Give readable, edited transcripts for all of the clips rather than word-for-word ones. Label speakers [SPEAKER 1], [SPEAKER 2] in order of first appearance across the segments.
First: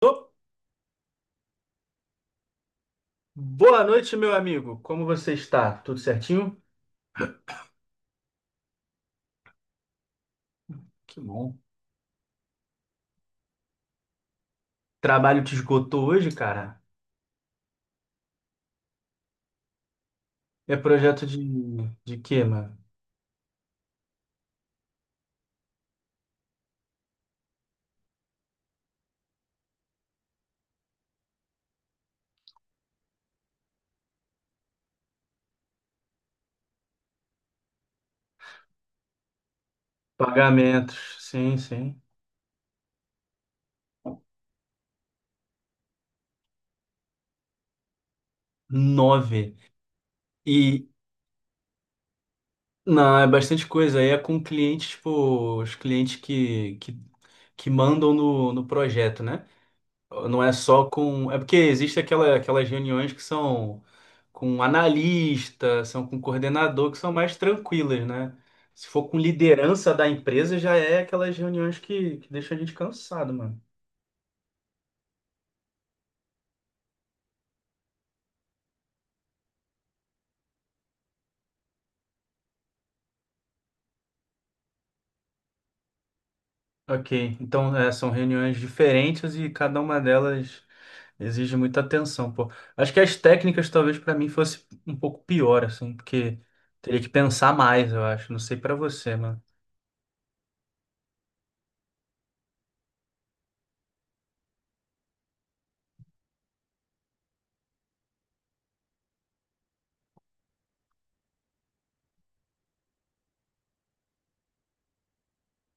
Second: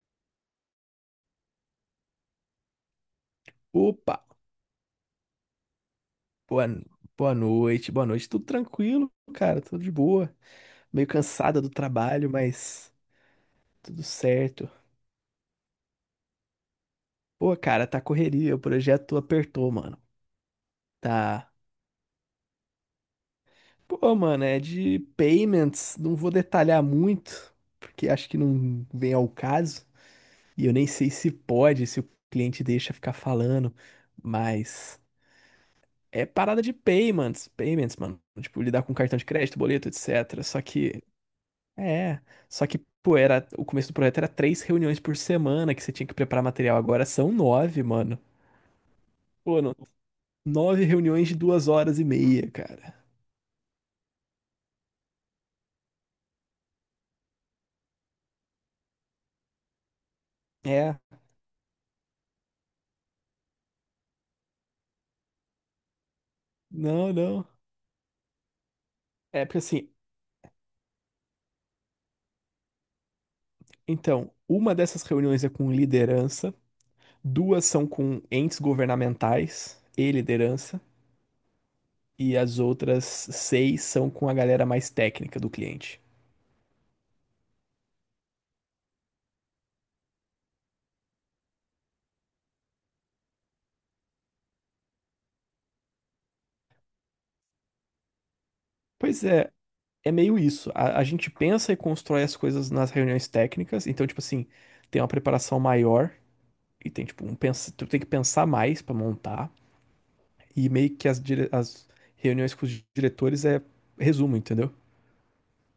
[SPEAKER 1] Ô, boa noite,
[SPEAKER 2] Opa,
[SPEAKER 1] meu amigo. Como você está? Tudo certinho?
[SPEAKER 2] boa, boa noite. Tudo tranquilo, cara, tudo de boa. Meio
[SPEAKER 1] Que bom.
[SPEAKER 2] cansada do trabalho, mas tudo certo.
[SPEAKER 1] Trabalho te esgotou hoje, cara?
[SPEAKER 2] Pô, cara, tá correria, o projeto apertou, mano.
[SPEAKER 1] É projeto de,
[SPEAKER 2] Tá.
[SPEAKER 1] de quê, mano?
[SPEAKER 2] Pô, mano, é de payments, não vou detalhar muito, porque acho que não vem ao caso. E eu nem sei se pode, se o cliente deixa ficar falando, mas é parada de payments, mano. Tipo, lidar com cartão de crédito, boleto, etc. Só
[SPEAKER 1] Pagamentos.
[SPEAKER 2] que
[SPEAKER 1] Sim, sim.
[SPEAKER 2] É, pô, o começo do projeto era três reuniões por semana que você tinha que preparar material. Agora são 9, mano.
[SPEAKER 1] Nove.
[SPEAKER 2] Pô, nove
[SPEAKER 1] E,
[SPEAKER 2] reuniões de duas horas e meia, cara.
[SPEAKER 1] não, é bastante coisa. Aí é com clientes, tipo, os clientes que mandam no projeto, né? Não é só
[SPEAKER 2] É,
[SPEAKER 1] com. É porque existe aquelas reuniões que são com analista, são com coordenador, que são
[SPEAKER 2] não,
[SPEAKER 1] mais
[SPEAKER 2] não.
[SPEAKER 1] tranquilas, né? Se for com
[SPEAKER 2] É, porque assim,
[SPEAKER 1] liderança da empresa, já é aquelas reuniões que deixam a gente cansado, mano.
[SPEAKER 2] então, uma dessas reuniões é com liderança, duas são com entes governamentais e liderança, e as outras seis são com a galera mais técnica do cliente.
[SPEAKER 1] Ok, então são reuniões diferentes e cada uma delas exige muita atenção, pô. Acho que as técnicas talvez pra mim fosse um pouco pior, assim, porque teria que pensar mais, eu acho. Não sei pra você,
[SPEAKER 2] Pois
[SPEAKER 1] mano.
[SPEAKER 2] é. É meio isso. A gente pensa e constrói as coisas nas reuniões técnicas. Então, tipo assim, tem uma preparação maior e tem, tipo, tu tem que pensar mais pra montar. E meio que as reuniões com os diretores é resumo, entendeu?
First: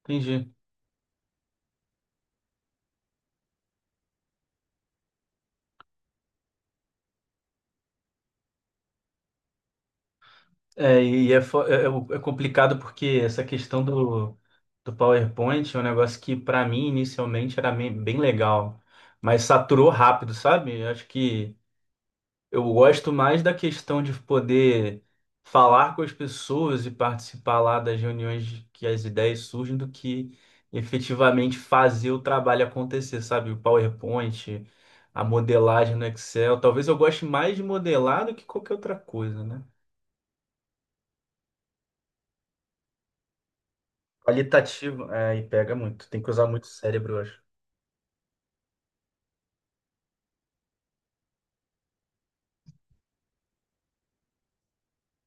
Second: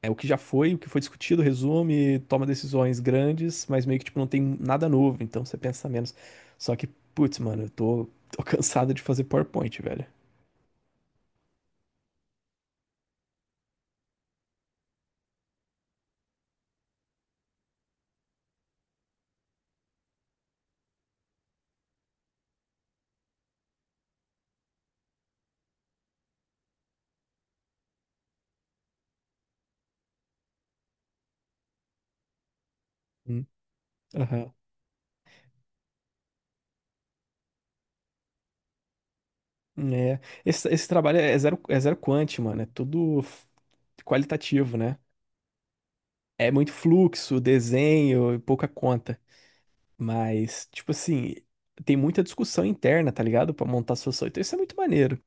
[SPEAKER 2] É o que já
[SPEAKER 1] Entendi.
[SPEAKER 2] foi, o que foi discutido, resume, toma decisões grandes, mas meio que, tipo, não tem nada novo. Então, você pensa menos. Só que, putz, mano, eu tô cansado de fazer PowerPoint, velho.
[SPEAKER 1] É complicado porque essa questão do PowerPoint é um negócio que, para mim, inicialmente era bem legal, mas saturou rápido, sabe? Eu acho que eu gosto mais da questão de poder falar com as pessoas e participar lá das reuniões que as ideias surgem do que efetivamente fazer o trabalho acontecer,
[SPEAKER 2] Hum.
[SPEAKER 1] sabe? O
[SPEAKER 2] Aham.
[SPEAKER 1] PowerPoint, a modelagem no Excel. Talvez eu goste mais de modelar do que qualquer outra coisa, né?
[SPEAKER 2] É. Esse trabalho é zero quant, mano. É tudo qualitativo, né?
[SPEAKER 1] Qualitativo, é, e pega muito. Tem que usar
[SPEAKER 2] É
[SPEAKER 1] muito o
[SPEAKER 2] muito
[SPEAKER 1] cérebro, eu acho.
[SPEAKER 2] fluxo, desenho e pouca conta. Mas, tipo assim, tem muita discussão interna, tá ligado? Pra montar solução. Então isso é muito maneiro.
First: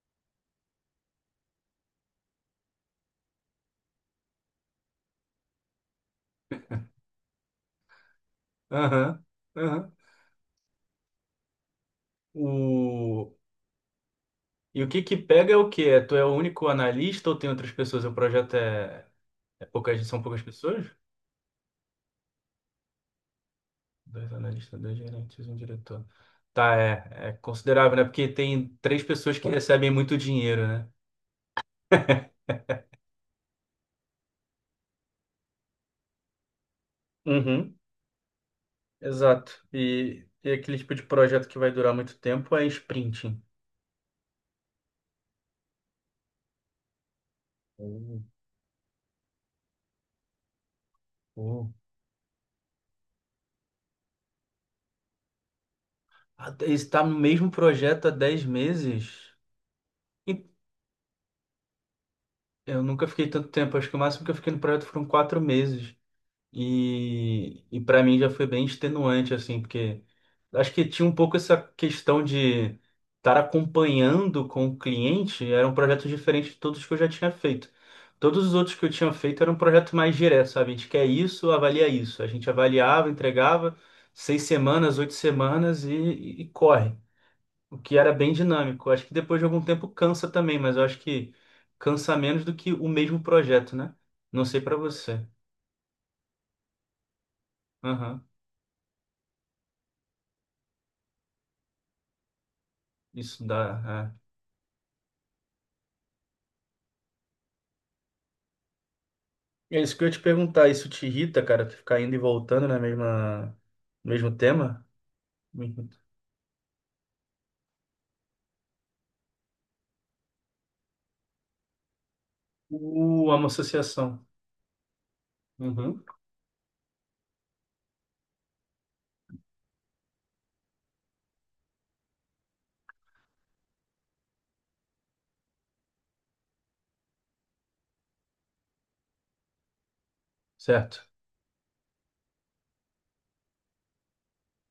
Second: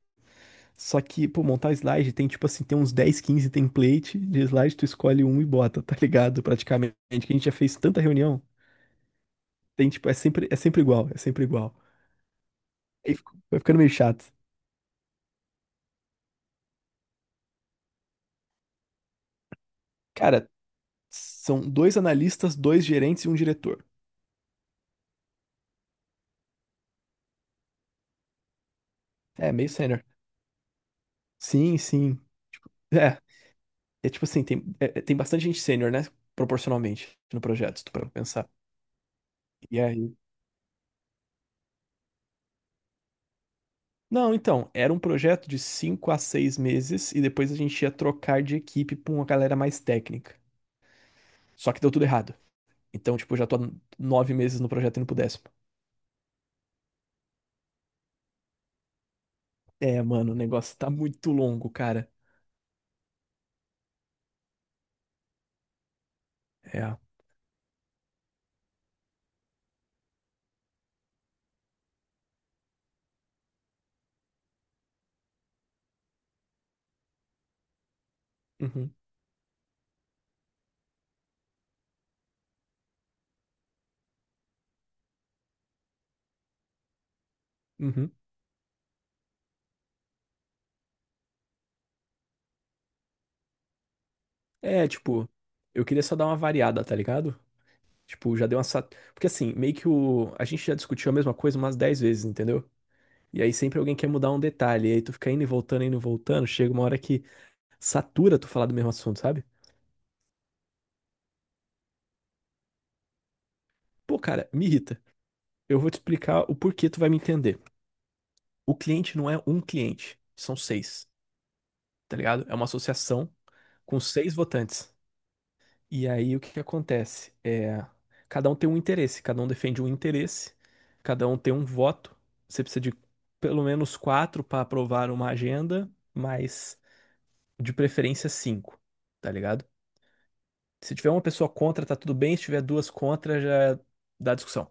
[SPEAKER 2] Só que, pô, montar slide tem, tipo assim, tem uns dez, 15 template de slide, tu escolhe um e bota, tá ligado? Praticamente. Que a gente já fez tanta reunião.
[SPEAKER 1] Aham,
[SPEAKER 2] Tem,
[SPEAKER 1] aham.
[SPEAKER 2] tipo, é sempre igual, é sempre igual. Aí
[SPEAKER 1] O...
[SPEAKER 2] vai ficando meio chato.
[SPEAKER 1] E o que que pega é o quê? É, tu é o único analista ou tem outras pessoas? O projeto são poucas
[SPEAKER 2] Cara,
[SPEAKER 1] pessoas?
[SPEAKER 2] são dois analistas, dois gerentes e um diretor.
[SPEAKER 1] Dois analistas, dois gerentes, um diretor. Tá, é considerável, né? Porque tem três pessoas que
[SPEAKER 2] É, meio
[SPEAKER 1] recebem
[SPEAKER 2] sênior.
[SPEAKER 1] muito dinheiro, né?
[SPEAKER 2] Sim, sim. É, é tipo assim, tem, tem bastante gente sênior, né? Proporcionalmente no
[SPEAKER 1] Uhum,
[SPEAKER 2] projeto, se tu para pensar.
[SPEAKER 1] exato.
[SPEAKER 2] E aí?
[SPEAKER 1] E aquele tipo de projeto que vai durar muito tempo é sprinting.
[SPEAKER 2] Não, então, era um projeto de 5 a 6 meses e depois a gente ia
[SPEAKER 1] Uh,
[SPEAKER 2] trocar de equipe pra uma galera mais técnica.
[SPEAKER 1] uh.
[SPEAKER 2] Só que deu tudo errado. Então, tipo, eu já tô há 9 meses no projeto indo pro 10º.
[SPEAKER 1] Ah, está no mesmo projeto há 10 meses?
[SPEAKER 2] É, mano, o negócio tá muito longo, cara.
[SPEAKER 1] Eu nunca fiquei tanto tempo, acho que o máximo que eu fiquei no projeto foram 4 meses.
[SPEAKER 2] É.
[SPEAKER 1] E para mim já foi bem extenuante, assim, porque acho que tinha um pouco essa questão de estar acompanhando com o cliente, era um projeto diferente de todos que eu já tinha feito. Todos os outros que eu
[SPEAKER 2] Uhum,
[SPEAKER 1] tinha feito era um projeto mais direto, sabe? A gente quer isso, avalia isso. A gente avaliava, entregava 6 semanas, 8 semanas e corre o que
[SPEAKER 2] uhum.
[SPEAKER 1] era bem dinâmico. Acho que depois de algum tempo cansa também, mas eu acho que cansa menos do que o mesmo projeto, né? Não sei pra
[SPEAKER 2] É,
[SPEAKER 1] você.
[SPEAKER 2] tipo, eu queria só dar uma variada, tá ligado?
[SPEAKER 1] Aham,
[SPEAKER 2] Tipo, já deu uma. Porque assim, meio que o. A gente já discutiu a mesma coisa umas 10 vezes, entendeu? E
[SPEAKER 1] isso
[SPEAKER 2] aí sempre alguém quer
[SPEAKER 1] dá.
[SPEAKER 2] mudar um detalhe. E aí tu fica indo e voltando, indo e voltando. Chega uma hora que satura tu falar do mesmo assunto, sabe?
[SPEAKER 1] É. É isso que eu ia te perguntar. Isso te irrita, cara? Tu ficar indo e voltando na mesma, no
[SPEAKER 2] Pô,
[SPEAKER 1] mesmo
[SPEAKER 2] cara, me
[SPEAKER 1] tema?
[SPEAKER 2] irrita.
[SPEAKER 1] Me
[SPEAKER 2] Eu vou te
[SPEAKER 1] irrita.
[SPEAKER 2] explicar o porquê tu vai me entender. O cliente não é um cliente, são seis, tá ligado? É uma associação
[SPEAKER 1] É uma
[SPEAKER 2] com
[SPEAKER 1] associação.
[SPEAKER 2] seis votantes.
[SPEAKER 1] Uhum.
[SPEAKER 2] E aí o que que acontece? É, cada um tem um interesse, cada um defende um interesse, cada um tem um voto. Você precisa de pelo menos quatro para aprovar uma agenda, mas de preferência cinco, tá ligado? Se
[SPEAKER 1] Certo.
[SPEAKER 2] tiver uma pessoa contra, tá tudo bem. Se tiver duas contra, já dá discussão.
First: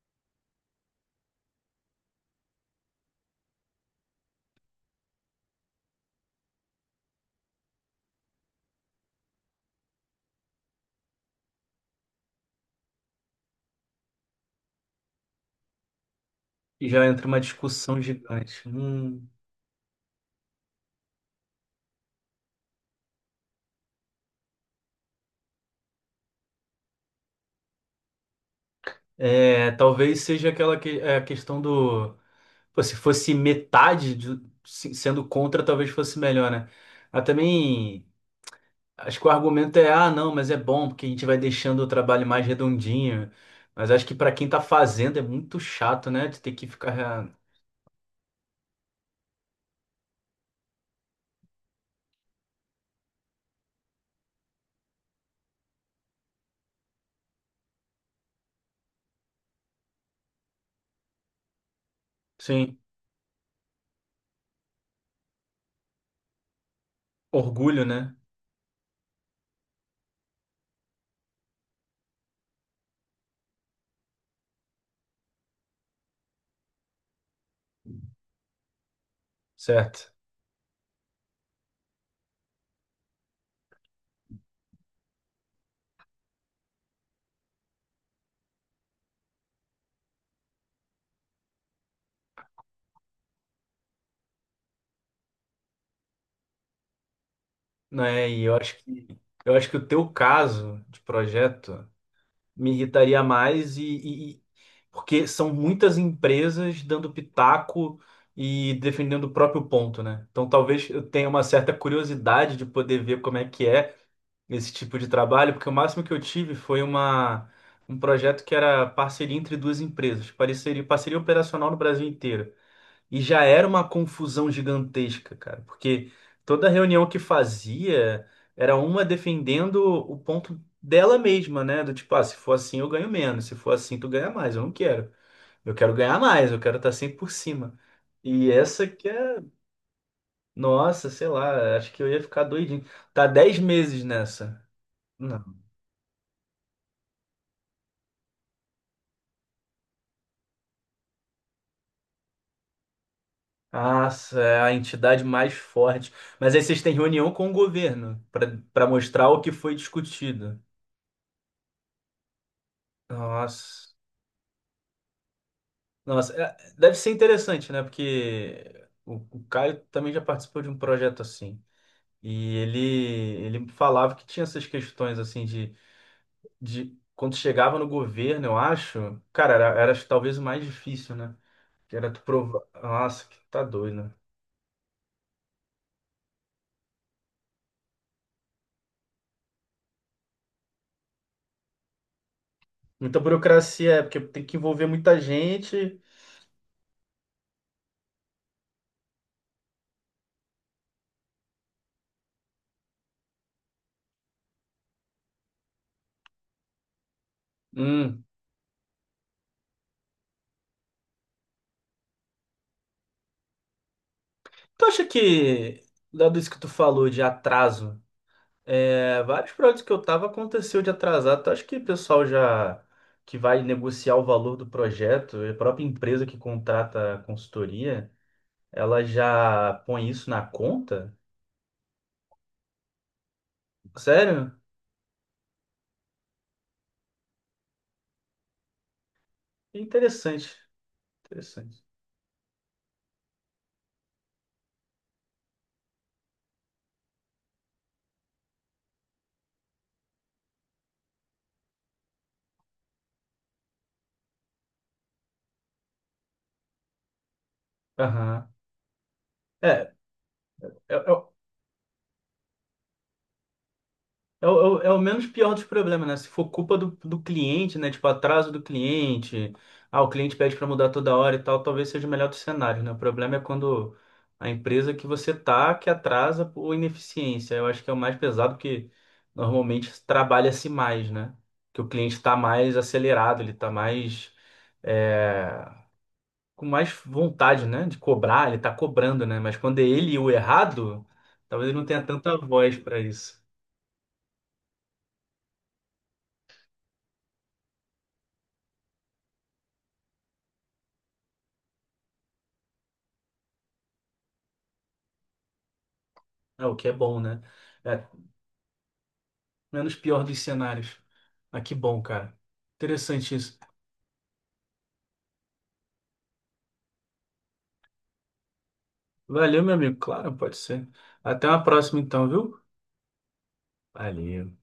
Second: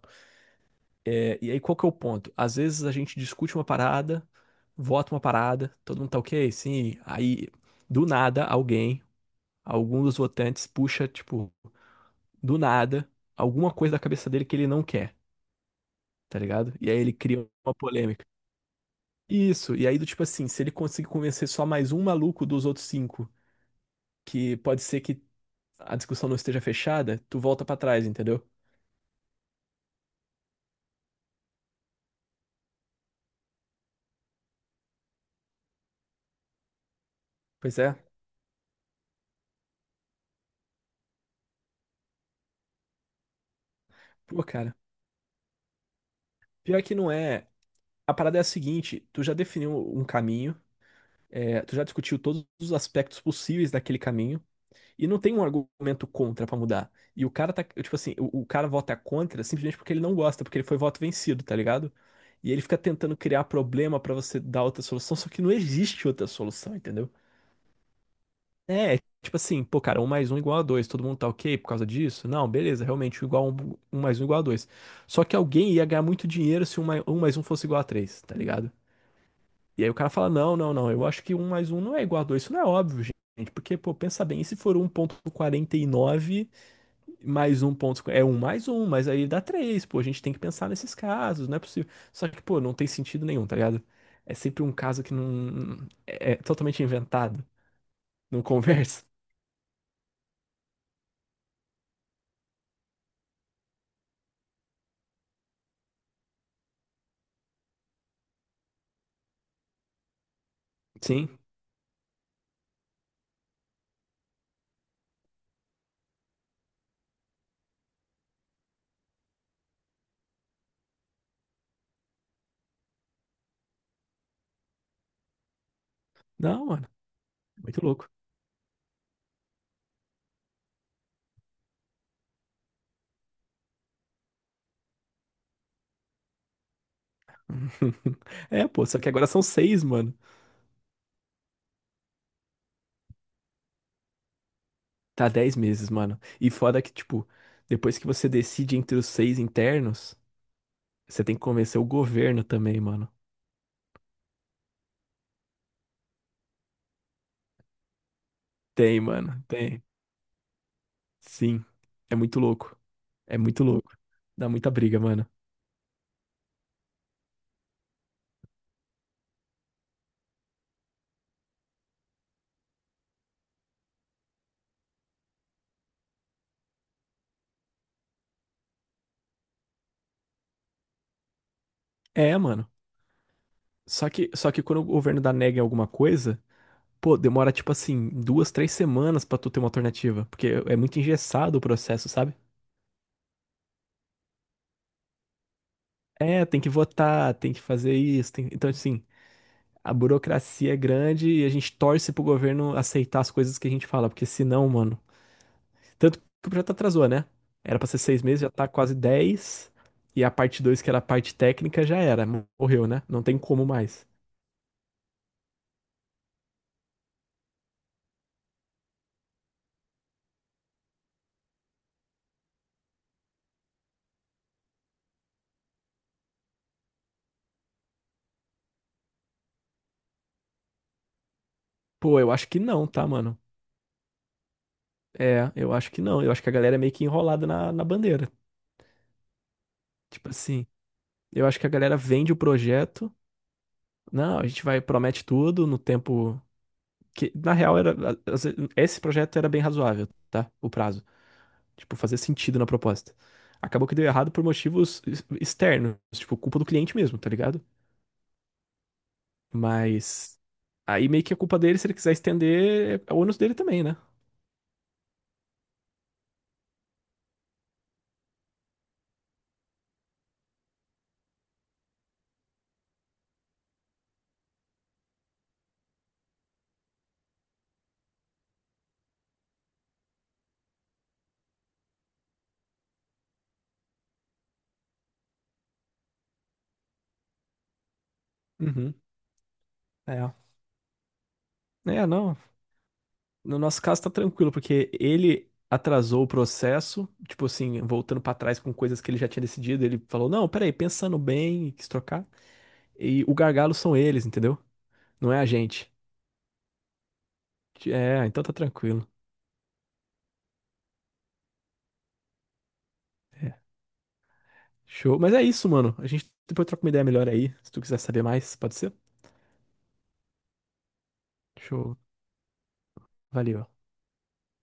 [SPEAKER 2] É, e aí, qual que é o ponto? Às vezes a gente discute uma parada, vota uma parada, todo mundo tá ok, sim. Aí, do nada, alguém, algum dos votantes, puxa, tipo, do nada, alguma coisa da cabeça dele que ele não quer, tá ligado?
[SPEAKER 1] E
[SPEAKER 2] E aí
[SPEAKER 1] já
[SPEAKER 2] ele
[SPEAKER 1] entra uma
[SPEAKER 2] cria uma
[SPEAKER 1] discussão
[SPEAKER 2] polêmica.
[SPEAKER 1] gigante. Hum.
[SPEAKER 2] Isso, e aí do tipo assim, se ele conseguir convencer só mais um maluco dos outros cinco, que pode ser que a discussão não esteja fechada, tu volta pra trás, entendeu?
[SPEAKER 1] É, talvez seja aquela que, é, a questão do. Pô, se fosse metade sendo contra, talvez fosse melhor, né? Mas
[SPEAKER 2] Pois é.
[SPEAKER 1] também acho que o argumento é, ah, não, mas é bom, porque a gente vai deixando o trabalho mais redondinho. Mas acho que pra
[SPEAKER 2] Pô,
[SPEAKER 1] quem tá
[SPEAKER 2] cara.
[SPEAKER 1] fazendo é muito chato, né? De ter que
[SPEAKER 2] Pior que
[SPEAKER 1] ficar
[SPEAKER 2] não é. A parada é a seguinte, tu já definiu um caminho, é, tu já discutiu todos os aspectos possíveis daquele caminho, e não tem um argumento contra pra mudar. E o cara tá, tipo assim, o cara vota contra simplesmente porque ele não gosta, porque ele foi voto vencido, tá ligado? E ele
[SPEAKER 1] sem
[SPEAKER 2] fica tentando criar problema pra você dar outra solução, só que não existe outra solução, entendeu?
[SPEAKER 1] orgulho, né?
[SPEAKER 2] É, tipo assim, pô, cara, um mais um igual a dois, todo mundo tá ok por causa disso? Não, beleza, realmente, um igual a um, um mais um igual a dois. Só que alguém ia ganhar muito dinheiro se um mais um, mais um fosse igual a três, tá ligado? E aí o cara
[SPEAKER 1] Certo.
[SPEAKER 2] fala, não, não, não, eu acho que um mais um não é igual a dois. Isso não é óbvio, gente. Porque, pô, pensa bem, e se for 1,49 mais um ponto, é um mais um, mas aí dá três. Pô, a gente tem que pensar nesses casos, não é possível. Só que, pô, não tem sentido nenhum, tá ligado? É sempre um caso que não, é totalmente inventado,
[SPEAKER 1] Não é,
[SPEAKER 2] não
[SPEAKER 1] e eu acho
[SPEAKER 2] conversa.
[SPEAKER 1] que eu acho que o teu caso de projeto. Me irritaria mais e porque são muitas empresas dando pitaco e defendendo o próprio ponto, né? Então talvez eu tenha
[SPEAKER 2] Sim,
[SPEAKER 1] uma certa curiosidade de poder ver como é que é esse tipo de trabalho, porque o máximo que eu tive foi uma um projeto que era parceria entre duas empresas, parceria, parceria operacional no Brasil inteiro. E já era uma confusão gigantesca, cara, porque
[SPEAKER 2] não,
[SPEAKER 1] toda
[SPEAKER 2] mano,
[SPEAKER 1] reunião que
[SPEAKER 2] muito louco.
[SPEAKER 1] fazia era uma defendendo o ponto dela mesma, né? Do tipo, ah, se for assim eu ganho menos, se for assim tu ganha mais, eu não quero. Eu quero ganhar mais, eu quero estar sempre por cima. E
[SPEAKER 2] É, pô,
[SPEAKER 1] essa
[SPEAKER 2] só
[SPEAKER 1] que
[SPEAKER 2] que agora
[SPEAKER 1] é,
[SPEAKER 2] são seis, mano.
[SPEAKER 1] nossa, sei lá, acho que eu ia ficar doidinho. Tá 10 meses nessa.
[SPEAKER 2] Tá
[SPEAKER 1] Não.
[SPEAKER 2] 10 meses, mano. E foda que, tipo, depois que você decide entre os 6 internos, você tem que convencer o governo também, mano.
[SPEAKER 1] Nossa, é a entidade mais forte. Mas aí vocês têm reunião com o governo para
[SPEAKER 2] Tem,
[SPEAKER 1] mostrar o
[SPEAKER 2] mano,
[SPEAKER 1] que foi
[SPEAKER 2] tem.
[SPEAKER 1] discutido.
[SPEAKER 2] Sim. É muito louco. É muito
[SPEAKER 1] Nossa.
[SPEAKER 2] louco. Dá muita briga, mano.
[SPEAKER 1] Nossa, deve ser interessante, né? Porque o Caio também já participou de um projeto assim. E ele falava que tinha essas questões assim de quando chegava no governo, eu acho, cara, era talvez o mais difícil, né? Que era tu
[SPEAKER 2] É,
[SPEAKER 1] provar.
[SPEAKER 2] mano.
[SPEAKER 1] Nossa, que tá doido,
[SPEAKER 2] Só
[SPEAKER 1] né?
[SPEAKER 2] que, só que quando o governo dá nega em alguma coisa, pô, demora tipo assim, 2, 3 semanas pra tu ter uma alternativa. Porque é muito engessado o processo, sabe?
[SPEAKER 1] Muita burocracia, é, porque tem que envolver muita gente.
[SPEAKER 2] É, tem que votar, tem que fazer isso. Então, assim, a burocracia é grande e a gente torce pro governo aceitar as coisas que a gente fala, porque senão, mano. Tanto que o projeto atrasou, né? Era pra ser seis
[SPEAKER 1] Hum.
[SPEAKER 2] meses, já tá quase 10. E a parte dois, que era a parte técnica, já era. Morreu, né? Não tem como mais.
[SPEAKER 1] Tu acha que, dado isso que tu falou de atraso, é, vários projetos que eu tava aconteceu de atrasar. Então, acho que o pessoal já que vai negociar o valor do projeto, a própria empresa que contrata a consultoria, ela já põe isso na conta?
[SPEAKER 2] Pô, eu acho que não, tá, mano?
[SPEAKER 1] Sério?
[SPEAKER 2] É, eu acho que não. Eu acho que a galera é meio que enrolada na bandeira. Tipo
[SPEAKER 1] Interessante,
[SPEAKER 2] assim, eu acho que a
[SPEAKER 1] interessante.
[SPEAKER 2] galera vende o projeto. Não, a gente vai, promete tudo no tempo. Que, na real, esse projeto era bem razoável, tá? O prazo. Tipo, fazer sentido na proposta. Acabou que deu errado por motivos externos, tipo, culpa do cliente mesmo, tá ligado?
[SPEAKER 1] Aham. É,
[SPEAKER 2] Mas
[SPEAKER 1] é,
[SPEAKER 2] aí meio que é culpa dele, se ele quiser estender, é o ônus dele também, né?
[SPEAKER 1] é o menos pior dos problemas, né? Se for culpa do cliente, né? Tipo, atraso do cliente, o cliente pede para mudar toda hora e tal, talvez seja o melhor dos cenários, né? O problema é quando a empresa que você tá que atrasa por ineficiência. Eu acho que é o mais pesado, porque normalmente trabalha-se mais, né? Que o cliente está mais acelerado, ele está mais, é, com mais vontade, né? De cobrar, ele está
[SPEAKER 2] Uhum.
[SPEAKER 1] cobrando, né? Mas quando é ele o
[SPEAKER 2] É.
[SPEAKER 1] errado, talvez ele não tenha
[SPEAKER 2] É,
[SPEAKER 1] tanta
[SPEAKER 2] não.
[SPEAKER 1] voz para isso.
[SPEAKER 2] No nosso caso tá tranquilo, porque ele atrasou o processo, tipo assim, voltando pra trás com coisas que ele já tinha decidido, ele falou: "Não, peraí, pensando bem, e quis trocar". E o gargalo são eles, entendeu? Não é a gente.
[SPEAKER 1] É o que é bom, né? É,
[SPEAKER 2] É, então tá tranquilo.
[SPEAKER 1] menos pior dos cenários. Ah, que bom, cara. Interessante
[SPEAKER 2] É.
[SPEAKER 1] isso.
[SPEAKER 2] Show. Mas é isso, mano. A gente depois troca uma ideia melhor aí. Se tu quiser saber mais, pode ser?
[SPEAKER 1] Valeu, meu amigo. Claro, pode ser. Até uma
[SPEAKER 2] Show.
[SPEAKER 1] próxima, então, viu?
[SPEAKER 2] Valeu.
[SPEAKER 1] Valeu.